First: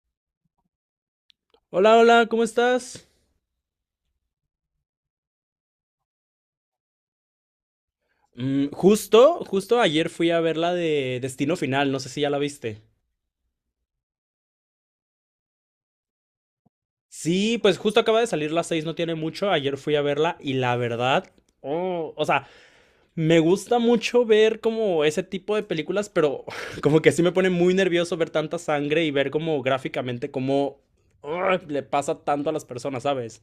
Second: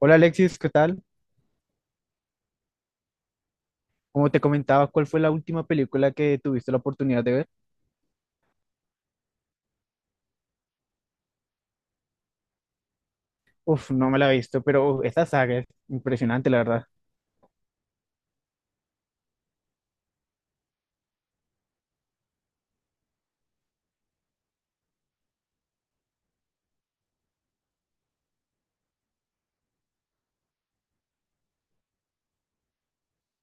Hola Alexis, ¿qué tal? Hola, hola, ¿cómo estás? Como te comentaba, ¿cuál fue la última película que tuviste la oportunidad de ver? Justo, justo ayer fui a ver la de Destino Final, no sé si ya la viste. Uf, no me la he visto, pero uf, esta saga es impresionante, la verdad. Sí, pues justo acaba de salir las seis, no tiene mucho, ayer fui a verla y la verdad, oh, o sea, me gusta mucho ver como ese tipo de películas, pero como que sí me pone muy nervioso ver tanta sangre y ver como gráficamente cómo ah, le pasa tanto a las personas, ¿sabes?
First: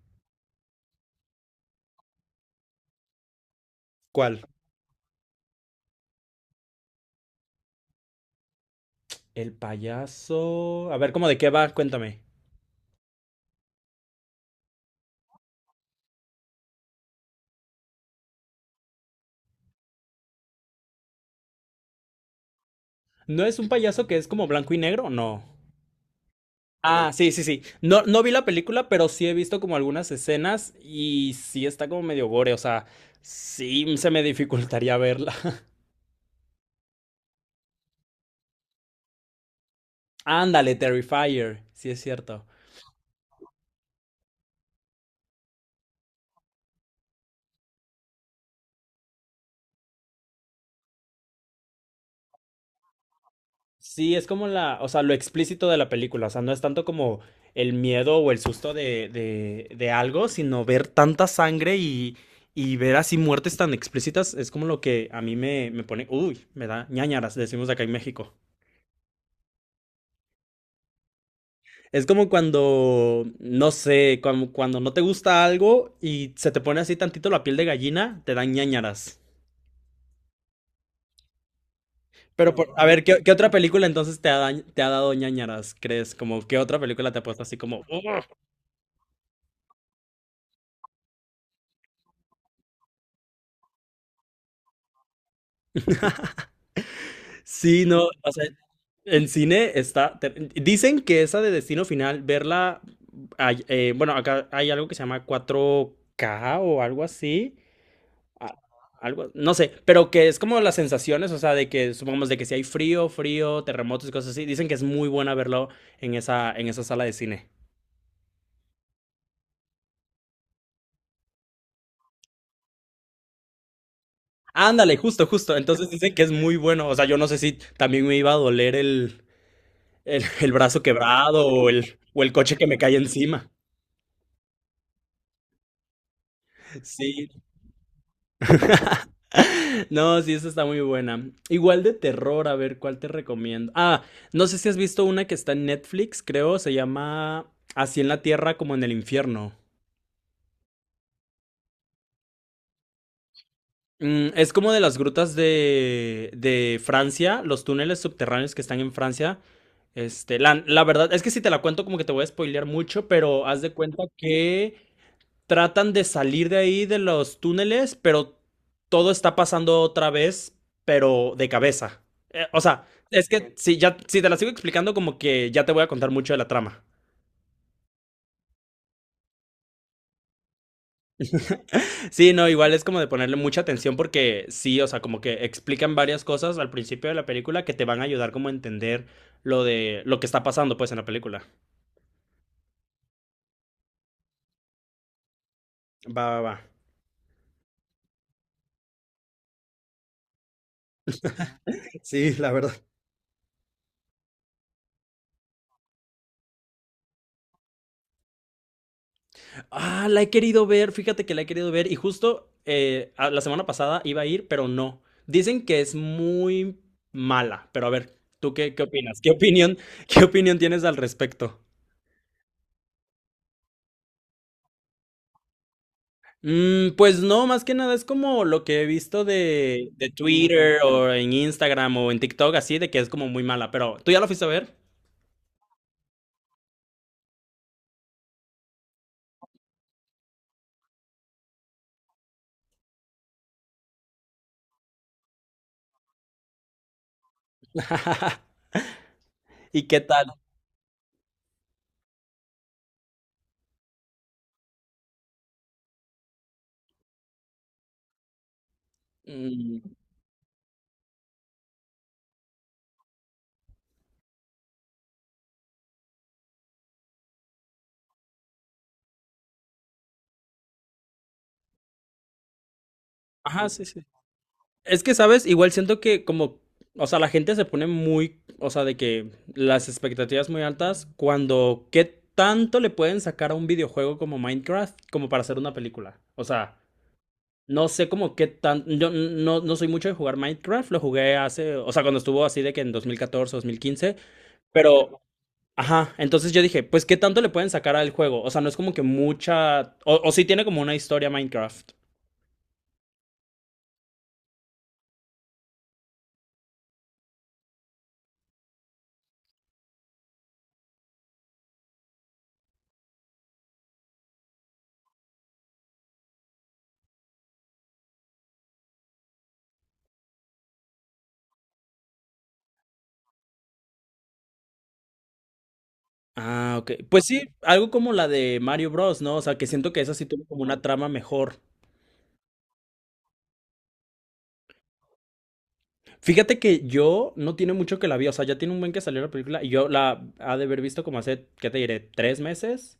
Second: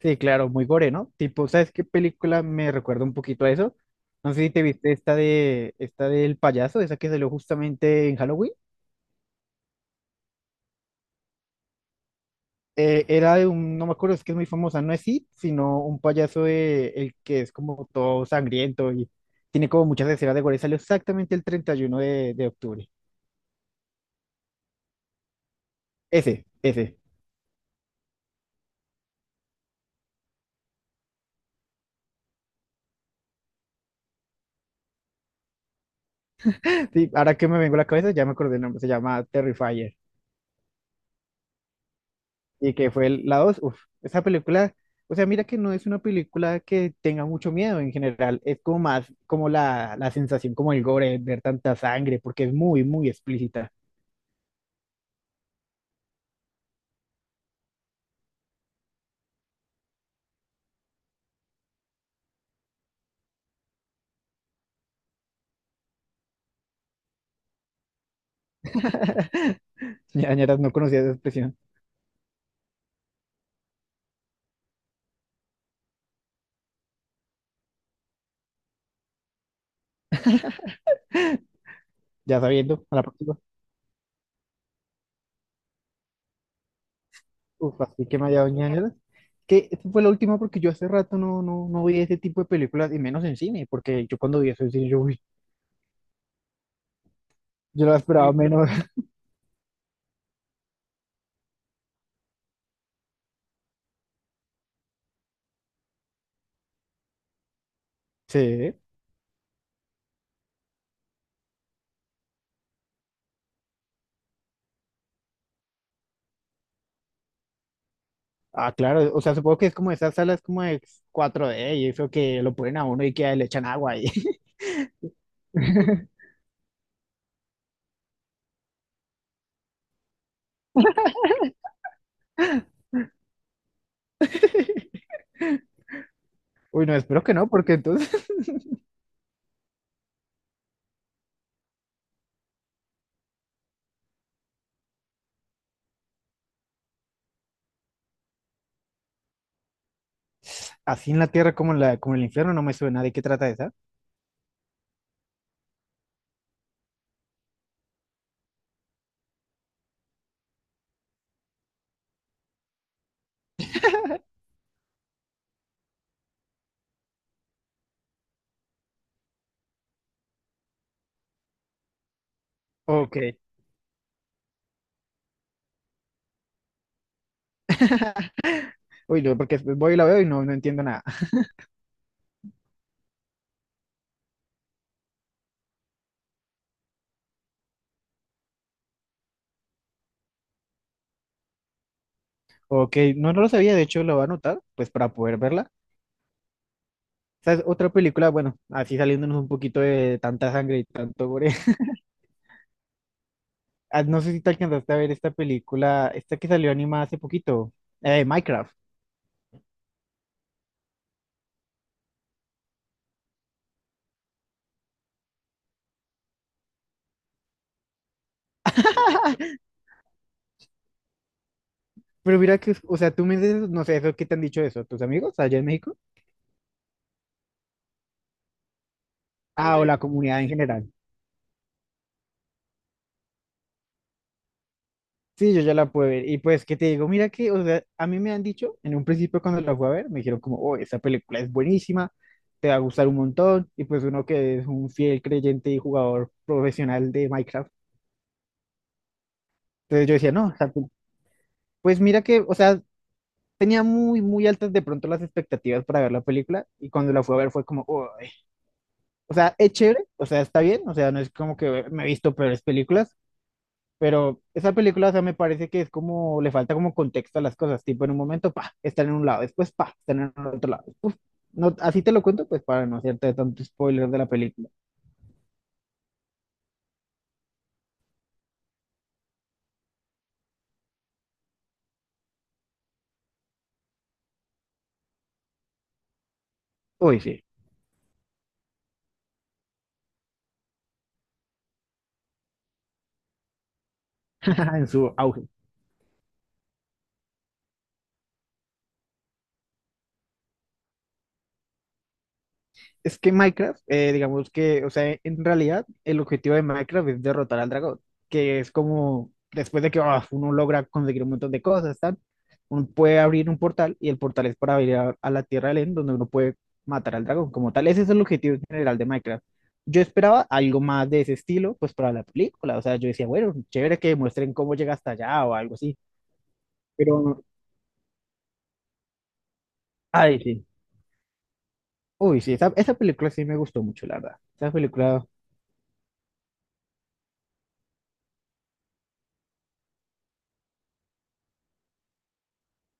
Sí, claro, muy gore, ¿no? Tipo, ¿sabes qué película me recuerda un poquito a eso? No sé ¿Cuál? si te viste esta de esta del payaso, esa que salió justamente en Halloween. El payaso. A ver, ¿cómo de qué va? Cuéntame. Era de un, no me acuerdo, es que es muy famosa, no es It, sino un payaso de- el que es como todo sangriento y tiene como muchas escenas de gore. Salió exactamente el 31 de octubre. ¿No es un payaso que es como blanco y negro? No. Ese, ese. Ah, sí, sí, sí. No, no vi la película, pero sí he visto como algunas escenas y sí está como medio gore, o sea, sí se me dificultaría verla. Sí, ahora que me vengo a la cabeza, ya me acordé el nombre, se llama Terrifier. Ándale, Terrifier, sí es cierto. Y que fue el- la dos, uff, esa película, o sea, mira que no es una película que tenga mucho miedo en general, es como más como la sensación, como el gore, ver tanta sangre, porque es muy, muy explícita. Sí, es como la, o sea, lo explícito de la película, o sea, no es tanto como el miedo o el susto de algo, sino ver tanta sangre y ver así muertes tan explícitas, es como lo que a mí me, me pone, uy, me da ñáñaras, decimos acá en México. Ñañaras, no conocía esa expresión, Es como cuando, no sé, como cuando no te gusta algo y se te pone así tantito la piel de gallina, te dan ñáñaras. ya Pero a sabiendo, a la ver, ¿qué, qué próxima, otra película entonces te ha, te ha dado ñáñaras, crees? Como, ¿qué otra película te ha puesto así uff, como, así que "Oh"? me ha dado ñañaras. Que esa fue la última porque yo hace rato no vi ese tipo de películas, y menos en cine, porque yo cuando vi eso en cine, yo, uy, Sí, yo la no, o esperaba sea, menos. en cine está... Dicen que esa de Destino Final, verla... bueno, acá hay algo que se llama 4K o algo así. a- Sí. algo, no sé, pero que es como las sensaciones, o sea, de que supongamos de que si hay frío, frío, terremotos y cosas así, dicen que es muy buena verlo en esa sala de cine. Ah, claro, o sea, supongo que es como esas salas como de cuatro d y eso que lo ponen a uno y que le echan agua ahí. Ándale, justo, justo. Entonces dicen que es muy bueno. O sea, yo no sé si también me iba a doler el brazo quebrado o el coche que me cae encima. Uy, no, espero Sí. que no, porque entonces No, sí, esa está muy buena. Igual de terror, a ver, ¿cuál te recomiendo? Ah, no sé si has visto una que está en Netflix, creo, se llama Así en la Tierra como en el infierno. así en la tierra como en el infierno no me suena. ¿De qué trata esa? Es como de las grutas de Francia, los túneles subterráneos que están en Francia. Este, la verdad es que si te la cuento como que te voy a spoilear mucho, pero haz de cuenta que tratan de salir de ahí de los túneles, pero todo está pasando otra vez, pero de cabeza. O sea, Ok. es que si ya si te la sigo explicando como que ya te voy a contar mucho de la trama. Uy, no, porque después voy y la veo y no, no entiendo nada. Sí, no, igual es como de ponerle mucha atención porque sí, o sea, como que explican varias cosas al principio de la película que te van a ayudar como a entender lo de lo que está pasando pues en la película. Ok, no, no lo sabía, de hecho lo voy a anotar, pues para poder verla. Va, va, va. ¿Sabes? Otra película, bueno, así saliéndonos un poquito de tanta sangre y tanto gore. Sí, la verdad. Ah, no sé si te alcanzaste a ver esta película, esta que salió animada hace poquito, Minecraft. Ah, la he querido ver, fíjate que la he querido ver y justo la semana pasada iba a ir, pero no. Dicen que es muy mala, pero a ver, ¿tú qué, qué opinas? ¿Qué opinión, qué opinión tienes al respecto? Pero mira que, o sea, tú me dices, no sé, eso, ¿qué te han dicho eso? ¿Tus amigos allá en México? Pues no, más que nada es como lo que he visto Ah, o sí, de, la de comunidad en Twitter general. o en Instagram o en TikTok, así de que es como muy mala, pero ¿tú ya lo fuiste a ver? Sí, yo ya la pude ver. Y pues, ¿qué te digo? Mira que, o sea, a mí me han dicho, en un principio cuando la fui a ver, me dijeron como, oh, esa película es buenísima, te va a gustar un montón. Y pues uno que es un fiel creyente y jugador profesional de Minecraft. ¿Y qué Entonces yo tal? decía, no, o sea, pu- pues mira que, o sea, tenía muy, muy altas de pronto las expectativas para ver la película. Y cuando la fui a ver fue como, oh, o sea, es Mm, chévere, o sea, está bien, o sea, no es como que me he visto peores películas. Pero esa película, o sea, me parece que es como, le falta como contexto a las cosas, tipo en un momento, pa, están en un lado, después, pa, están en el otro lado. Uf, no, así te lo cuento, pues para no hacerte tanto ajá, sí, sí. spoiler de la película. Es que, ¿sabes? Igual siento que como, o sea, la gente se pone muy, o sea, de que las expectativas muy altas cuando, ¿qué tanto le pueden sacar a un videojuego como Minecraft como para hacer una película? O sea... Uy, sí, No sé como qué tan... Yo no, no soy mucho de jugar Minecraft, lo jugué hace, o sea, cuando estuvo así de que en 2014, 2015, en su pero... auge. Ajá, entonces yo dije, pues qué tanto le pueden sacar al juego, o sea, no es como que mucha... O, o sí tiene como una historia Minecraft. Es que Minecraft, digamos que, o sea, en realidad el objetivo de Minecraft es derrotar al dragón, que es como después de que uno logra conseguir un montón de cosas, tal, uno puede abrir un portal y el portal es para ir a la Tierra del End, donde uno puede matar al dragón como tal. Ese es el objetivo general de Minecraft. Yo esperaba algo más de ese estilo, pues para la película, o sea, yo decía, bueno, chévere que muestren cómo llega hasta allá o algo así, Ah, ok. Pues sí, pero, algo como la de Mario Bros, ¿no? O sea, que siento que esa sí ay, tuvo como sí. una trama mejor. Uy, sí, esa película sí me gustó mucho, la verdad. Esa película, Fíjate que yo no tiene mucho que la vi, o sea, ya tiene un buen que salió la película y yo la ha de haber visto como hace, ¿qué te diré? ¿3 meses?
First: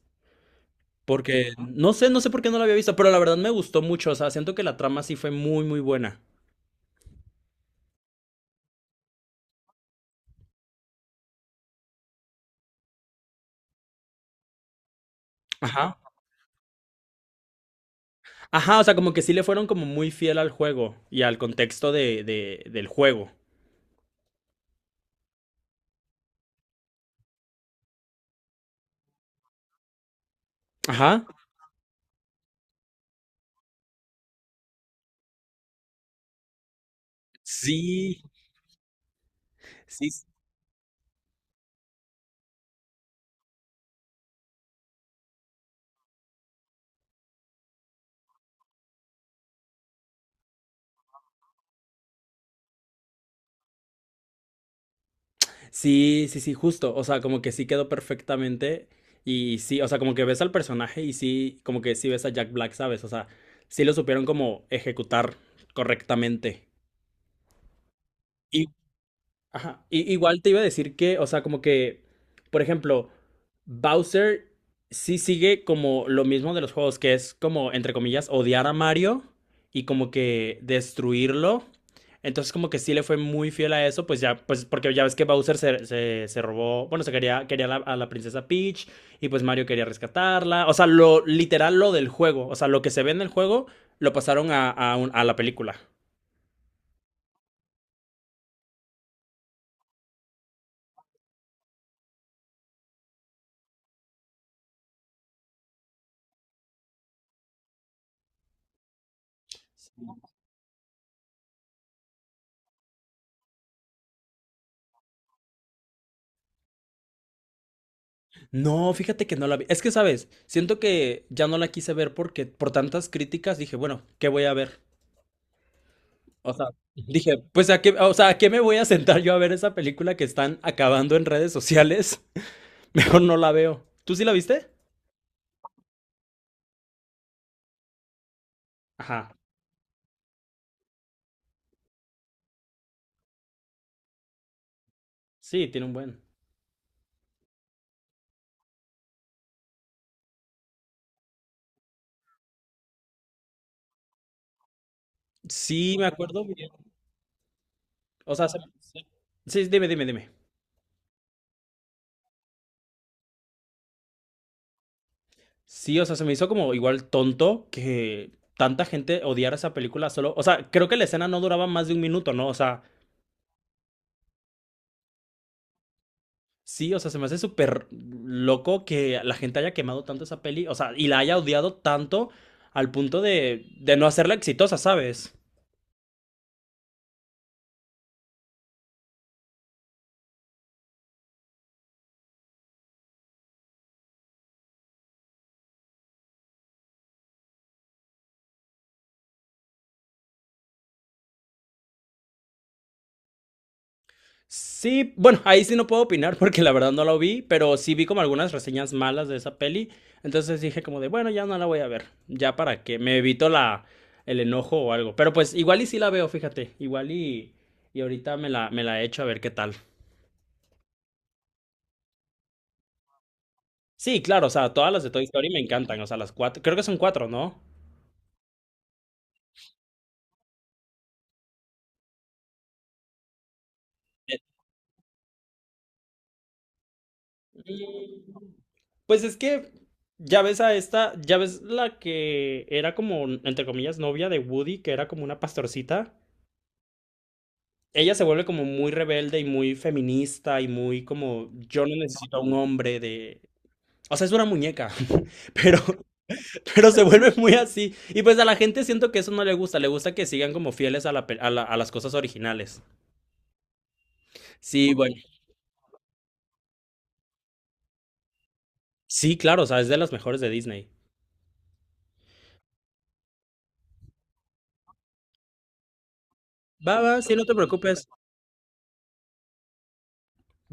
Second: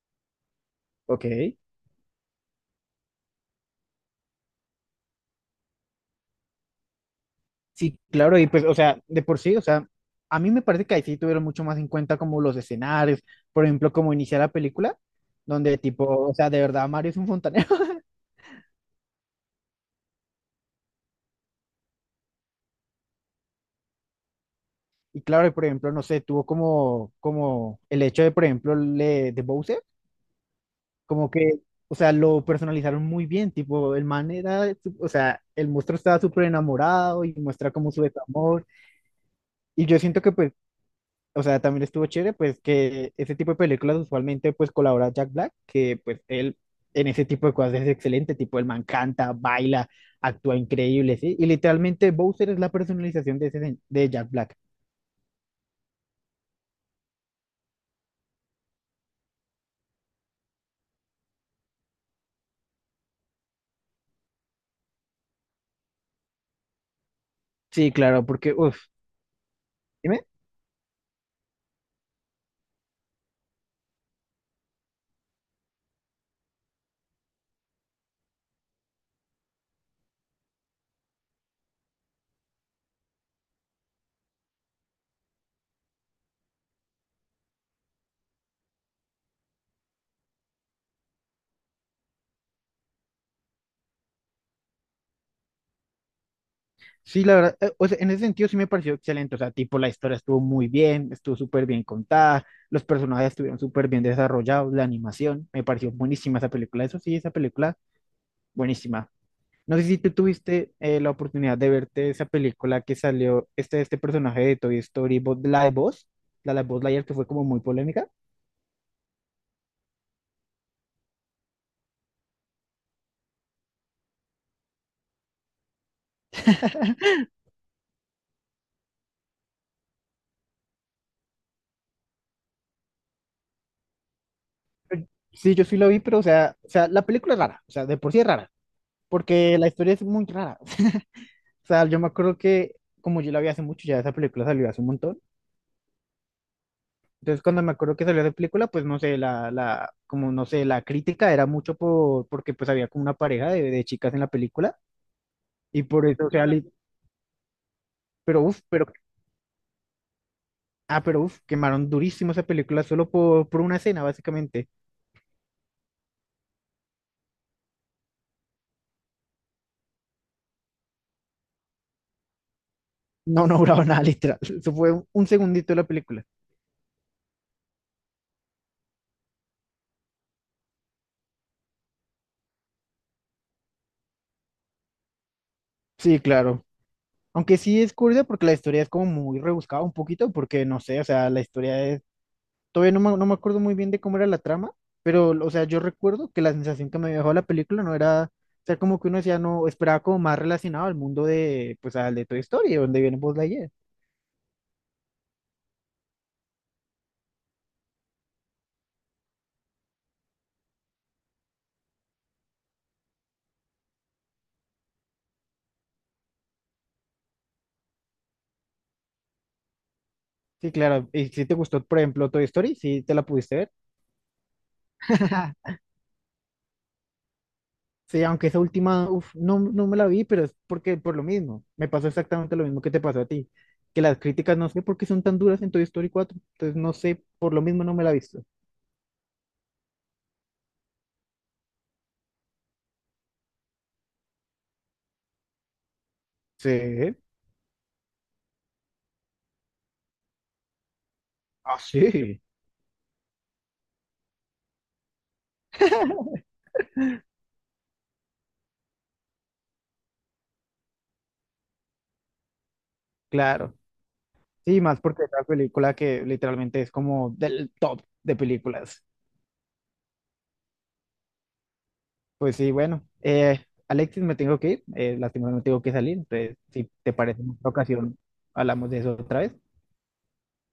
Porque ok. no sé, no sé por qué no la había visto, pero la verdad me gustó mucho. O sea, siento que la trama sí fue muy, muy buena. Sí, claro, y pues, o sea, de por sí, o sea, a mí me parece que ahí sí tuvieron mucho más en cuenta como los escenarios, por ejemplo, como iniciar la película, donde Ajá. tipo, o sea, de verdad Mario es un fontanero. Ajá, o sea, como que sí le fueron como muy fiel al juego y al contexto del juego. Y claro, y por ejemplo, no sé, tuvo como, como el hecho de, por ejemplo, le- de Bowser, Ajá. como que, o sea, lo personalizaron muy bien, tipo, el man era, su- o sea, el monstruo estaba súper enamorado y muestra como su Sí, desamor. Y yo sí, siento que, pues, o sea, también estuvo chévere, pues que ese tipo de películas usualmente pues colabora Jack Black, que pues él en ese tipo de cosas es excelente, tipo el man canta, baila, actúa increíble, ¿sí? Y literalmente Bowser es la personalización de, ese, sen- de Jack Black. sí, sí, sí, justo. O sea, como que sí quedó perfectamente. Y sí, o sea, como que ves al personaje y sí, como que sí ves a Jack Black, ¿sabes? O sea, sí lo supieron como ejecutar correctamente. Sí, claro, porque, uff, Ajá. Dime. Igual te iba a decir que, o sea, como que, por ejemplo, Bowser sí sigue como lo mismo de los juegos, que es como, entre comillas, odiar a Mario y como que destruirlo. Entonces como que sí le fue muy fiel a eso, pues ya, pues porque ya ves que Bowser se robó, bueno, se quería a la princesa Peach y pues Mario quería rescatarla. O sea, lo literal, lo del juego, o sea, lo que se ve en el juego, lo pasaron a la película. Sí, la verdad, o sea, en ese sentido sí me pareció excelente, o sea, tipo la historia estuvo muy bien, estuvo súper bien contada, los personajes estuvieron súper bien desarrollados, la animación, me pareció buenísima esa película, eso sí, esa película, buenísima. No sé si tú tuviste la oportunidad de verte esa película que salió, este personaje de Toy Story, Buzz- la de Buzz, la de Buzz Lightyear que fue como muy polémica. No, fíjate que no la vi. Es que, ¿sabes? Siento que ya no la quise ver porque por tantas críticas dije, bueno, ¿qué voy a ver? O sea, dije, pues a qué, o sea, ¿a qué me voy a sentar yo a ver esa película que están acabando en redes sociales? Mejor no la veo. ¿Tú sí la viste? Sí, yo sí la vi, pero o sea, la película es rara, o sea, de por sí es rara, Ajá. porque la historia es muy rara. O sea, yo me acuerdo que como yo la vi hace mucho, ya esa película salió hace un montón. Sí, tiene un buen. Entonces, cuando me acuerdo que salió esa película, pues no sé, como no sé, la crítica era mucho por, porque pues había como una pareja de chicas en la película y Sí, por me eso, o acuerdo sea, bien. li- O pero sea, uff, pero sí, dime, dime, dime. ah, pero uf, quemaron durísimo esa película solo por una escena, básicamente. Sí, o sea, se me hizo como igual tonto que tanta gente odiara esa película solo. O sea, creo que la escena no duraba más de 1 minuto, ¿no? O sea, No, no duraba nada, literal. Eso fue un segundito de la película. sí, o sea, se me hace súper loco que la gente haya quemado tanto esa peli, o sea, y la haya odiado tanto al punto de no hacerla exitosa, ¿sabes? Sí, claro. Aunque sí es curiosa porque la historia es como muy rebuscada un poquito, porque no sé, o sea, la historia es… Todavía no me acuerdo muy bien de cómo era la trama, pero, o sea, yo recuerdo que la sensación que me dejó la película no era… O sea, como que uno decía, no, esperaba como más relacionado al mundo de, pues, al de Toy Story, donde viene Buzz Lightyear. Sí, bueno, ahí sí no puedo opinar porque la verdad no la vi, pero sí vi como algunas reseñas malas de esa peli, entonces dije como de, bueno, ya no la voy a ver, ya para que me evito el enojo o algo, pero pues igual y sí la veo, fíjate, igual y ahorita me la echo a ver qué tal. Sí, claro. Y si te gustó, por ejemplo, Toy Story, sí te la pudiste ver. Sí, claro, o sea, todas las de Toy Story me encantan, o sea, las cuatro, creo que son cuatro, ¿no? Sí, aunque esa última, uf, no me la vi, pero es porque por lo mismo. Me pasó exactamente lo mismo que te pasó a ti. Que las críticas no sé por qué son tan duras en Toy Story 4. Entonces no sé, por lo mismo no me la he visto. Mm, pues es que ya ves a esta, ya ves la que era como, entre comillas, novia de Woody, que era como una pastorcita. Sí. Ella se vuelve como muy rebelde y muy feminista y muy como, Ah, yo no necesito a sí. un hombre de... O sea, es una muñeca, pero, pero se vuelve muy así. Y pues a la gente siento que eso no le gusta, le gusta que sigan como fieles a la, a las cosas originales. Claro. Sí, Sí, más bueno. porque es la película que literalmente es como del top de películas. Sí, claro, o sea, es de las mejores de Disney. Pues sí, bueno. Alexis, me tengo que ir. Lastimosamente tengo que salir. Entonces, si Va, va, te sí, parece no en te otra preocupes. ocasión, hablamos de eso otra vez.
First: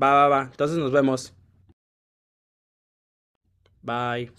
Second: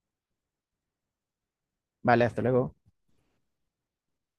Va, va, va. Entonces nos vemos. Vale, hasta luego. Bye.